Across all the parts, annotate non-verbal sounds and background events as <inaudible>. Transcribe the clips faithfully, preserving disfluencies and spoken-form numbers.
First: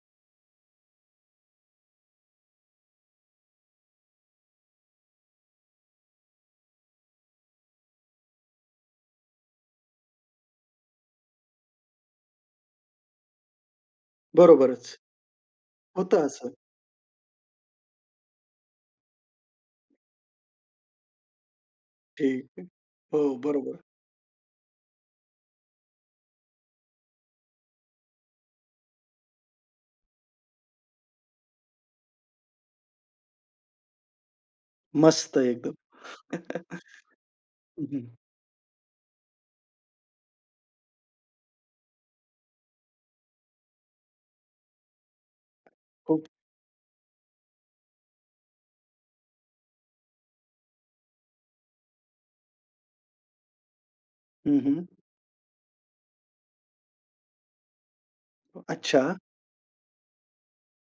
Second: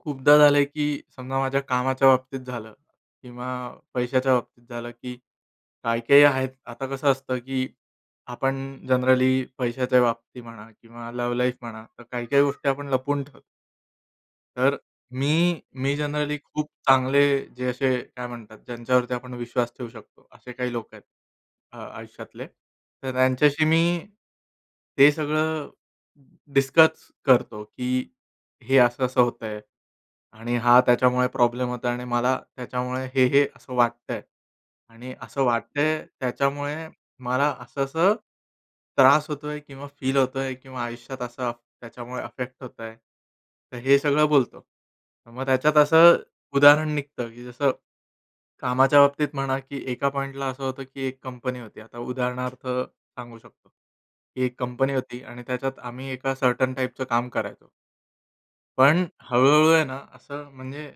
खूपदा झालंय की समजा माझ्या कामाच्या बाबतीत झालं किंवा पैशाच्या बाबतीत झालं की काही-काही आहेत. आता कसं असतं की आपण जनरली पैशाच्या बाबतीत म्हणा किंवा लव्ह लाईफ म्हणा, तर काही-काही गोष्टी आपण लपवून ठेवतो. तर, बरोबरच. मी मी होतं जनरली असं. खूप चांगले, जे असे काय म्हणतात, ज्यांच्यावरती आपण विश्वास ठेवू शकतो, असे काही लोक आहेत, अ ठीक आयुष्यातले. आहे. तर हो, त्यांच्याशी बरोबर. मी ते सगळं डिस्कस करतो की हे असं-असं होतंय आणि हा त्याच्यामुळे प्रॉब्लेम होतोय आणि मला त्याच्यामुळे हे-हे असं वाटतंय आणि मस्त असं एकदम. वाटतंय, त्याच्यामुळे मला <chuckles> हं, हं. असं-असं त्रास होतोय किंवा फील होतोय किंवा आयुष्यात असं त्याच्यामुळे अफेक्ट होतंय. तर हे सगळं बोलतो. तर मग त्याच्यात असं खूप उदाहरण निघतं की जसं, कामाच्या बाबतीत म्हणा की एका पॉइंटला असं होतं की एक कंपनी होती, आता उदाहरणार्थ सांगू शकतो. ही हं, एक हं. कंपनी होती आणि त्याच्यात आम्ही एका सर्टन टाइपचं काम करायचो. पण अच्छा. हळू-हळू आहे ना असं म्हणजे,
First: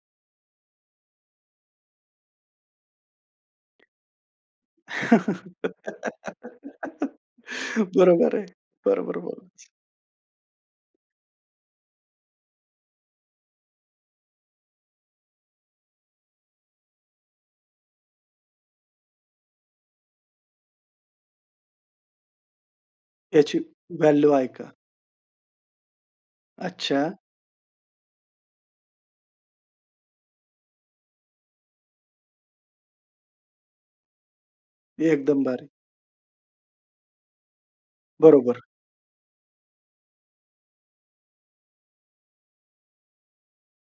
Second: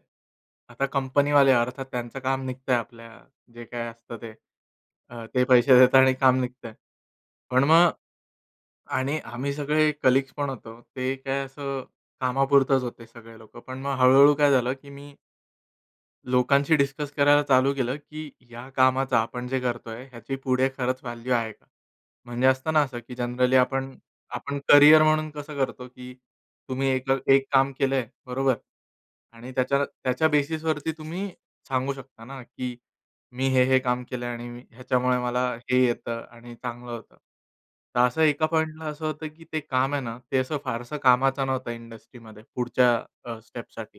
आता कंपनीवाले अर्थात त्यांचं काम निघतंय आपल्या जे काय असतं ते. अ, ते पैसे देतात आणि काम निघतंय. पण <laughs> मग बरोबर आहे. बरोबर आणि आम्ही बोलायच. सगळे कलीग्ज पण होतो. ते काय असं कामापुरतच होते सगळे लोकं. पण मग हळू-हळू काय झालं की मी लोकांशी डिस्कस करायला चालू केलं की या कामाचा, आपण जे करतोय ह्याची पुढे खरंच व्हॅल्यू आहे का? म्हणजे असतं ना असं की जनरली याची आपण व्हॅल्यू आहे आपण का? करियर म्हणून कसं करतो की तुम्ही अच्छा एक अ, एक काम केलंय. बरोबर. आणि त्याच्या त्याच्या बेसिसवरती तुम्ही सांगू शकता ना की मी हे-हे काम केलंय आणि हे ह्याच्यामुळे एकदम मला बारी. हे येतं आणि चांगलं होतं. तर असं एका बरोबर. पॉइंटला असं होतं की ते काम आहे ना ते असं फारसं कामाचं नव्हतं इंडस्ट्रीमध्ये पुढच्या अ, स्टेप्ससाठी.